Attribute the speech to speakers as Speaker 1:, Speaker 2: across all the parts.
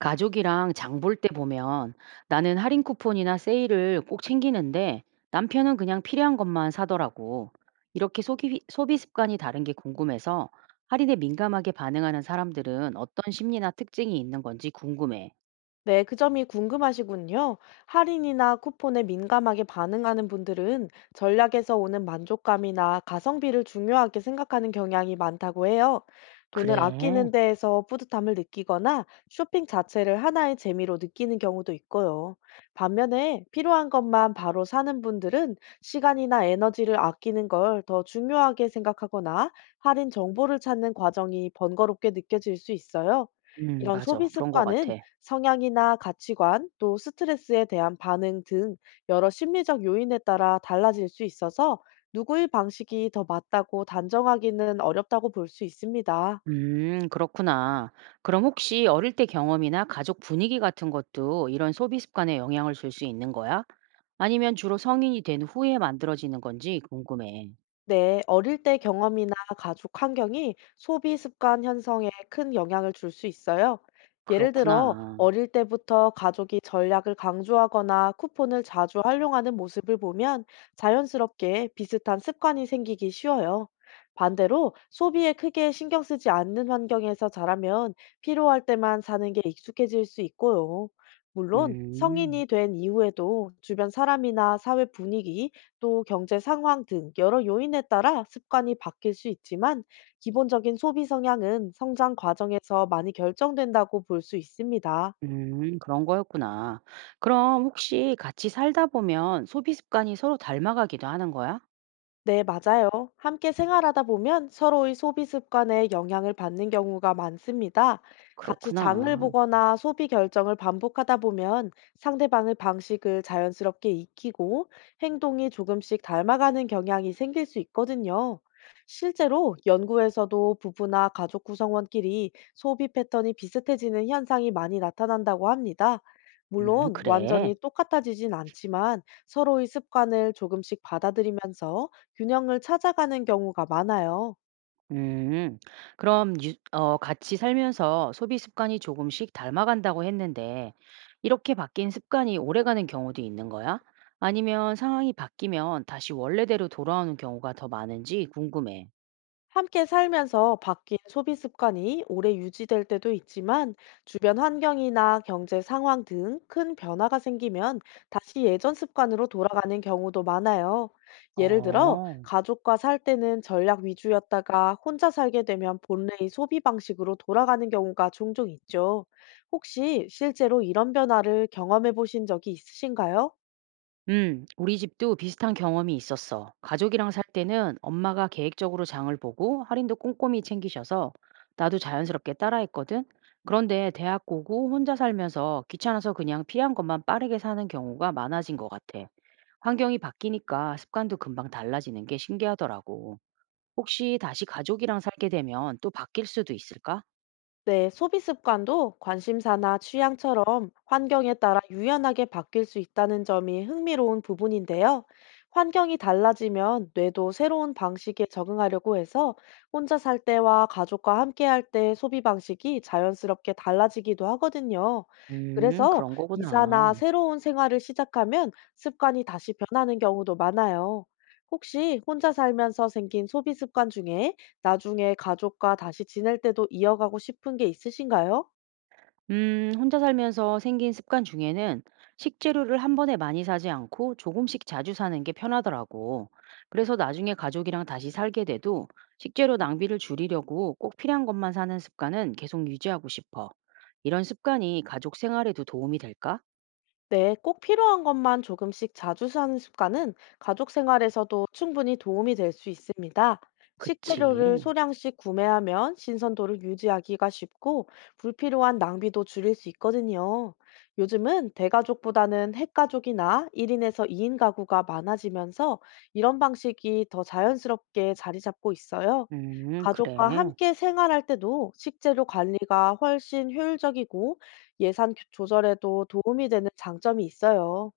Speaker 1: 가족이랑 장볼 때 보면 나는 할인 쿠폰이나 세일을 꼭 챙기는데 남편은 그냥 필요한 것만 사더라고. 이렇게 소비 습관이 다른 게 궁금해서 할인에 민감하게 반응하는 사람들은 어떤 심리나 특징이 있는 건지 궁금해.
Speaker 2: 네, 그 점이 궁금하시군요. 할인이나 쿠폰에 민감하게 반응하는 분들은 전략에서 오는 만족감이나 가성비를 중요하게 생각하는 경향이 많다고 해요. 돈을 아끼는
Speaker 1: 그래.
Speaker 2: 데에서 뿌듯함을 느끼거나 쇼핑 자체를 하나의 재미로 느끼는 경우도 있고요. 반면에 필요한 것만 바로 사는 분들은 시간이나 에너지를 아끼는 걸 더 중요하게 생각하거나 할인 정보를 찾는 과정이 번거롭게 느껴질 수 있어요. 이런 소비
Speaker 1: 맞아. 그런 것
Speaker 2: 습관은
Speaker 1: 같아.
Speaker 2: 성향이나 가치관, 또 스트레스에 대한 반응 등 여러 심리적 요인에 따라 달라질 수 있어서 누구의 방식이 더 맞다고 단정하기는 어렵다고 볼 수 있습니다.
Speaker 1: 그렇구나. 그럼 혹시 어릴 때 경험이나 가족 분위기 같은 것도 이런 소비 습관에 영향을 줄 수 있는 거야? 아니면 주로 성인이 된 후에 만들어지는 건지 궁금해.
Speaker 2: 네, 어릴 때 경험이나 가족 환경이 소비 습관 형성에 큰 영향을 줄 수 있어요. 예를 들어,
Speaker 1: 그렇구나.
Speaker 2: 어릴 때부터 가족이 전략을 강조하거나 쿠폰을 자주 활용하는 모습을 보면 자연스럽게 비슷한 습관이 생기기 쉬워요. 반대로 소비에 크게 신경 쓰지 않는 환경에서 자라면 필요할 때만 사는 게 익숙해질 수 있고요. 물론
Speaker 1: 음.
Speaker 2: 성인이 된 이후에도 주변 사람이나 사회 분위기, 또 경제 상황 등 여러 요인에 따라 습관이 바뀔 수 있지만 기본적인 소비 성향은 성장 과정에서 많이 결정된다고 볼 수 있습니다.
Speaker 1: 그런 거였구나. 그럼 혹시 같이 살다 보면 소비 습관이 서로 닮아가기도 하는 거야?
Speaker 2: 네, 맞아요. 함께 생활하다 보면 서로의 소비 습관에 영향을 받는 경우가 많습니다. 같이 장을
Speaker 1: 그렇구나.
Speaker 2: 보거나 소비 결정을 반복하다 보면 상대방의 방식을 자연스럽게 익히고 행동이 조금씩 닮아가는 경향이 생길 수 있거든요. 실제로 연구에서도 부부나 가족 구성원끼리 소비 패턴이 비슷해지는 현상이 많이 나타난다고 합니다. 물론
Speaker 1: 그래.
Speaker 2: 완전히 똑같아지진 않지만 서로의 습관을 조금씩 받아들이면서 균형을 찾아가는 경우가 많아요.
Speaker 1: 음. 그럼 유 어 같이 살면서 소비 습관이 조금씩 닮아간다고 했는데 이렇게 바뀐 습관이 오래가는 경우도 있는 거야? 아니면 상황이 바뀌면 다시 원래대로 돌아오는 경우가 더 많은지 궁금해.
Speaker 2: 함께 살면서 바뀐 소비 습관이 오래 유지될 때도 있지만 주변 환경이나 경제 상황 등 큰 변화가 생기면 다시 예전 습관으로 돌아가는 경우도 많아요. 예를 들어
Speaker 1: 어.
Speaker 2: 가족과 살 때는 전략 위주였다가 혼자 살게 되면 본래의 소비 방식으로 돌아가는 경우가 종종 있죠. 혹시 실제로 이런 변화를 경험해 보신 적이 있으신가요?
Speaker 1: 우리 집도 비슷한 경험이 있었어. 가족이랑 살 때는 엄마가 계획적으로 장을 보고 할인도 꼼꼼히 챙기셔서 나도 자연스럽게 따라했거든. 그런데 대학 오고 혼자 살면서 귀찮아서 그냥 필요한 것만 빠르게 사는 경우가 많아진 것 같아. 환경이 바뀌니까 습관도 금방 달라지는 게 신기하더라고. 혹시 다시 가족이랑 살게 되면 또 바뀔 수도 있을까?
Speaker 2: 네, 소비 습관도 관심사나 취향처럼 환경에 따라 유연하게 바뀔 수 있다는 점이 흥미로운 부분인데요. 환경이 달라지면 뇌도 새로운 방식에 적응하려고 해서 혼자 살 때와 가족과 함께 할 때 소비 방식이 자연스럽게 달라지기도 하거든요. 그래서
Speaker 1: 그런 거구나.
Speaker 2: 이사나 새로운 생활을 시작하면 습관이 다시 변하는 경우도 많아요. 혹시 혼자 살면서 생긴 소비 습관 중에 나중에 가족과 다시 지낼 때도 이어가고 싶은 게 있으신가요?
Speaker 1: 혼자 살면서 생긴 습관 중에는 식재료를 한 번에 많이 사지 않고 조금씩 자주 사는 게 편하더라고. 그래서 나중에 가족이랑 다시 살게 돼도 식재료 낭비를 줄이려고 꼭 필요한 것만 사는 습관은 계속 유지하고 싶어. 이런 습관이 가족 생활에도 도움이 될까?
Speaker 2: 네, 꼭 필요한 것만 조금씩 자주 사는 습관은 가족 생활에서도 충분히 도움이 될 수 있습니다.
Speaker 1: 그치.
Speaker 2: 식재료를 소량씩 구매하면 신선도를 유지하기가 쉽고 불필요한 낭비도 줄일 수 있거든요. 요즘은 대가족보다는 핵가족이나 1인에서 2인 가구가 많아지면서 이런 방식이 더 자연스럽게 자리 잡고 있어요. 가족과
Speaker 1: 그래.
Speaker 2: 함께 생활할 때도 식재료 관리가 훨씬 효율적이고 예산 조절에도 도움이 되는 장점이 있어요.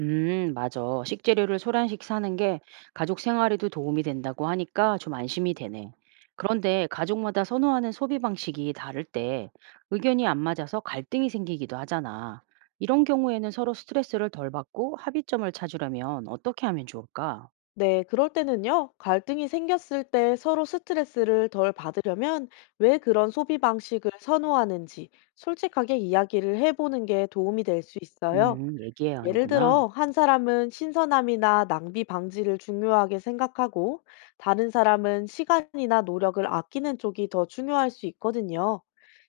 Speaker 1: 맞아. 식재료를 소란식 사는 게 가족 생활에도 도움이 된다고 하니까 좀 안심이 되네. 그런데 가족마다 선호하는 소비 방식이 다를 때 의견이 안 맞아서 갈등이 생기기도 하잖아. 이런 경우에는 서로 스트레스를 덜 받고 합의점을 찾으려면 어떻게 하면 좋을까?
Speaker 2: 네, 그럴 때는요, 갈등이 생겼을 때 서로 스트레스를 덜 받으려면 왜 그런 소비 방식을 선호하는지 솔직하게 이야기를 해보는 게 도움이 될 수 있어요.
Speaker 1: 얘기해야
Speaker 2: 예를 들어,
Speaker 1: 하는구나.
Speaker 2: 한 사람은 신선함이나 낭비 방지를 중요하게 생각하고, 다른 사람은 시간이나 노력을 아끼는 쪽이 더 중요할 수 있거든요.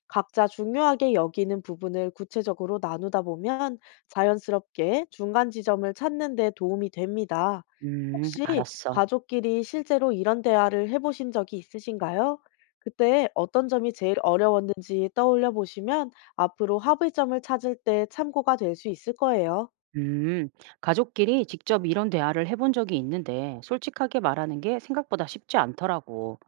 Speaker 2: 각자 중요하게 여기는 부분을 구체적으로 나누다 보면 자연스럽게 중간 지점을 찾는 데 도움이 됩니다. 혹시
Speaker 1: 알았어.
Speaker 2: 가족끼리 실제로 이런 대화를 해보신 적이 있으신가요? 그때 어떤 점이 제일 어려웠는지 떠올려 보시면 앞으로 합의점을 찾을 때 참고가 될 수 있을 거예요.
Speaker 1: 음, 가족끼리 직접 이런 대화를 해본 적이 있는데 솔직하게 말하는 게 생각보다 쉽지 않더라고.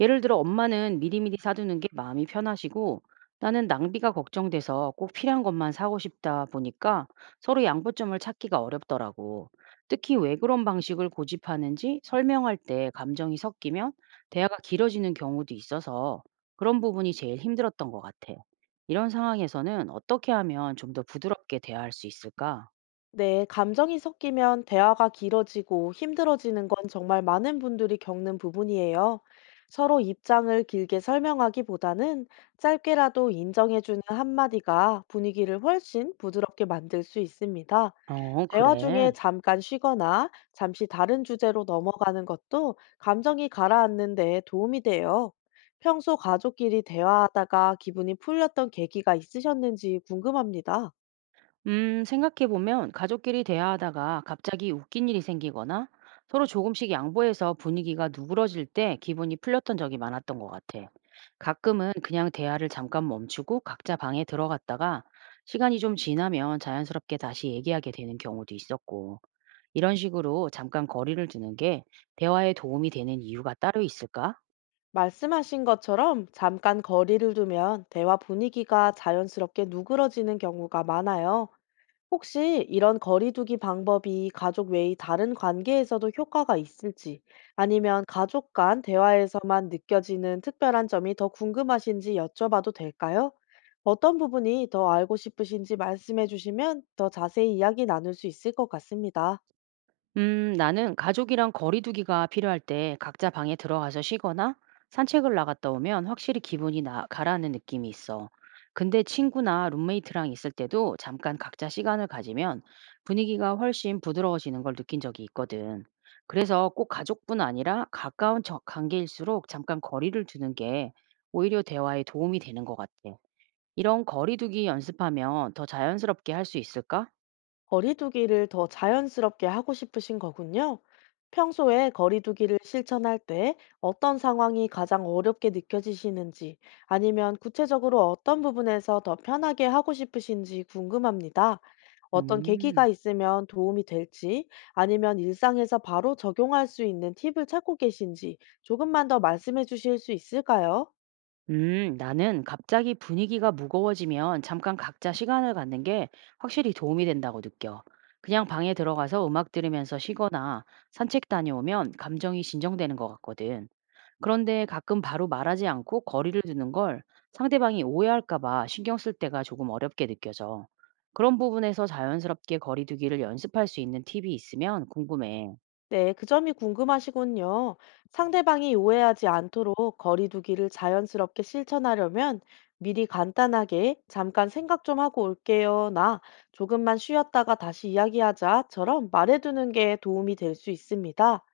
Speaker 1: 예를 들어 엄마는 미리미리 사두는 게 마음이 편하시고 나는 낭비가 걱정돼서 꼭 필요한 것만 사고 싶다 보니까 서로 양보점을 찾기가 어렵더라고. 특히 왜 그런 방식을 고집하는지 설명할 때 감정이 섞이면 대화가 길어지는 경우도 있어서 그런 부분이 제일 힘들었던 것 같아. 이런 상황에서는 어떻게 하면 좀 더 부드럽게 대화할 수 있을까?
Speaker 2: 네, 감정이 섞이면 대화가 길어지고 힘들어지는 건 정말 많은 분들이 겪는 부분이에요. 서로 입장을 길게 설명하기보다는 짧게라도 인정해주는 한마디가 분위기를 훨씬 부드럽게 만들 수 있습니다.
Speaker 1: 어,
Speaker 2: 대화
Speaker 1: 그래.
Speaker 2: 중에 잠깐 쉬거나 잠시 다른 주제로 넘어가는 것도 감정이 가라앉는 데 도움이 돼요. 평소 가족끼리 대화하다가 기분이 풀렸던 계기가 있으셨는지 궁금합니다.
Speaker 1: 생각해보면 가족끼리 대화하다가 갑자기 웃긴 일이 생기거나 서로 조금씩 양보해서 분위기가 누그러질 때 기분이 풀렸던 적이 많았던 것 같아. 가끔은 그냥 대화를 잠깐 멈추고 각자 방에 들어갔다가 시간이 좀 지나면 자연스럽게 다시 얘기하게 되는 경우도 있었고, 이런 식으로 잠깐 거리를 두는 게 대화에 도움이 되는 이유가 따로 있을까?
Speaker 2: 말씀하신 것처럼 잠깐 거리를 두면 대화 분위기가 자연스럽게 누그러지는 경우가 많아요. 혹시 이런 거리두기 방법이 가족 외의 다른 관계에서도 효과가 있을지, 아니면 가족 간 대화에서만 느껴지는 특별한 점이 더 궁금하신지 여쭤봐도 될까요? 어떤 부분이 더 알고 싶으신지 말씀해 주시면 더 자세히 이야기 나눌 수 있을 것 같습니다.
Speaker 1: 나는 가족이랑 거리두기가 필요할 때 각자 방에 들어가서 쉬거나 산책을 나갔다 오면 확실히 가라앉는 느낌이 있어. 근데 친구나 룸메이트랑 있을 때도 잠깐 각자 시간을 가지면 분위기가 훨씬 부드러워지는 걸 느낀 적이 있거든. 그래서 꼭 가족뿐 아니라 가까운 관계일수록 잠깐 거리를 두는 게 오히려 대화에 도움이 되는 것 같아. 이런 거리두기 연습하면 더 자연스럽게 할 수 있을까?
Speaker 2: 거리두기를 더 자연스럽게 하고 싶으신 거군요. 평소에 거리두기를 실천할 때 어떤 상황이 가장 어렵게 느껴지시는지, 아니면 구체적으로 어떤 부분에서 더 편하게 하고 싶으신지 궁금합니다. 어떤 계기가
Speaker 1: 음.
Speaker 2: 있으면 도움이 될지, 아니면 일상에서 바로 적용할 수 있는 팁을 찾고 계신지 조금만 더 말씀해 주실 수 있을까요?
Speaker 1: 나는 갑자기 분위기가 무거워지면 잠깐 각자 시간을 갖는 게 확실히 도움이 된다고 느껴. 그냥 방에 들어가서 음악 들으면서 쉬거나 산책 다녀오면 감정이 진정되는 것 같거든. 그런데 가끔 바로 말하지 않고 거리를 두는 걸 상대방이 오해할까 봐 신경 쓸 때가 조금 어렵게 느껴져. 그런 부분에서 자연스럽게 거리 두기를 연습할 수 있는 팁이 있으면 궁금해.
Speaker 2: 네, 그 점이 궁금하시군요. 상대방이 오해하지 않도록 거리두기를 자연스럽게 실천하려면 미리 간단하게 잠깐 생각 좀 하고 올게요. 나 조금만 쉬었다가 다시 이야기하자처럼 말해두는 게 도움이 될 수 있습니다.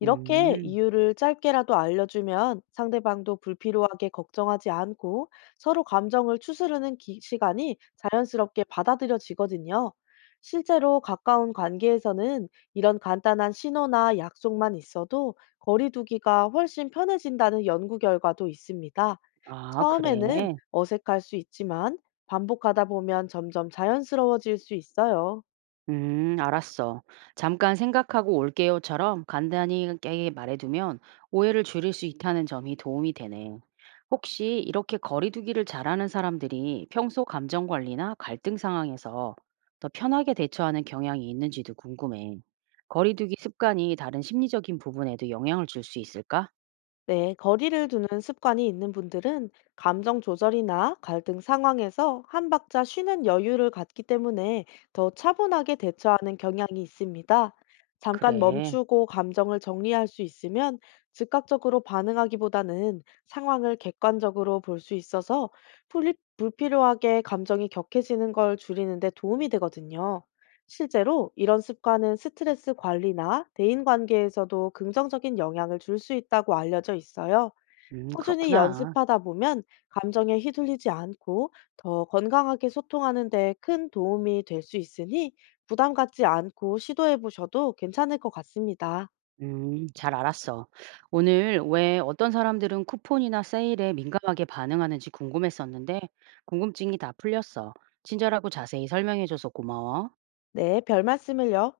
Speaker 2: 이렇게
Speaker 1: 음,
Speaker 2: 이유를 짧게라도 알려주면 상대방도 불필요하게 걱정하지 않고 서로 감정을 추스르는 시간이 자연스럽게 받아들여지거든요. 실제로 가까운 관계에서는 이런 간단한 신호나 약속만 있어도 거리두기가 훨씬 편해진다는 연구 결과도 있습니다.
Speaker 1: 아,
Speaker 2: 처음에는
Speaker 1: 그래.
Speaker 2: 어색할 수 있지만 반복하다 보면 점점 자연스러워질 수 있어요.
Speaker 1: 알았어. 잠깐 생각하고 올게요처럼 간단히 깨게 말해두면 오해를 줄일 수 있다는 점이 도움이 되네. 혹시 이렇게 거리두기를 잘하는 사람들이 평소 감정 관리나 갈등 상황에서 더 편하게 대처하는 경향이 있는지도 궁금해. 거리두기 습관이 다른 심리적인 부분에도 영향을 줄 수 있을까?
Speaker 2: 네, 거리를 두는 습관이 있는 분들은 감정 조절이나 갈등 상황에서 한 박자 쉬는 여유를 갖기 때문에 더 차분하게 대처하는 경향이 있습니다. 잠깐
Speaker 1: 그래.
Speaker 2: 멈추고 감정을 정리할 수 있으면 즉각적으로 반응하기보다는 상황을 객관적으로 볼 수 있어서 불필요하게 감정이 격해지는 걸 줄이는 데 도움이 되거든요. 실제로 이런 습관은 스트레스 관리나 대인 관계에서도 긍정적인 영향을 줄 수 있다고 알려져 있어요. 꾸준히
Speaker 1: 그렇구나.
Speaker 2: 연습하다 보면 감정에 휘둘리지 않고 더 건강하게 소통하는 데 큰 도움이 될 수 있으니 부담 갖지 않고 시도해 보셔도 괜찮을 것 같습니다.
Speaker 1: 잘 알았어. 오늘 왜 어떤 사람들은 쿠폰이나 세일에 민감하게 반응하는지 궁금했었는데, 궁금증이 다 풀렸어. 친절하고 자세히 설명해줘서 고마워.
Speaker 2: 네, 별 말씀을요.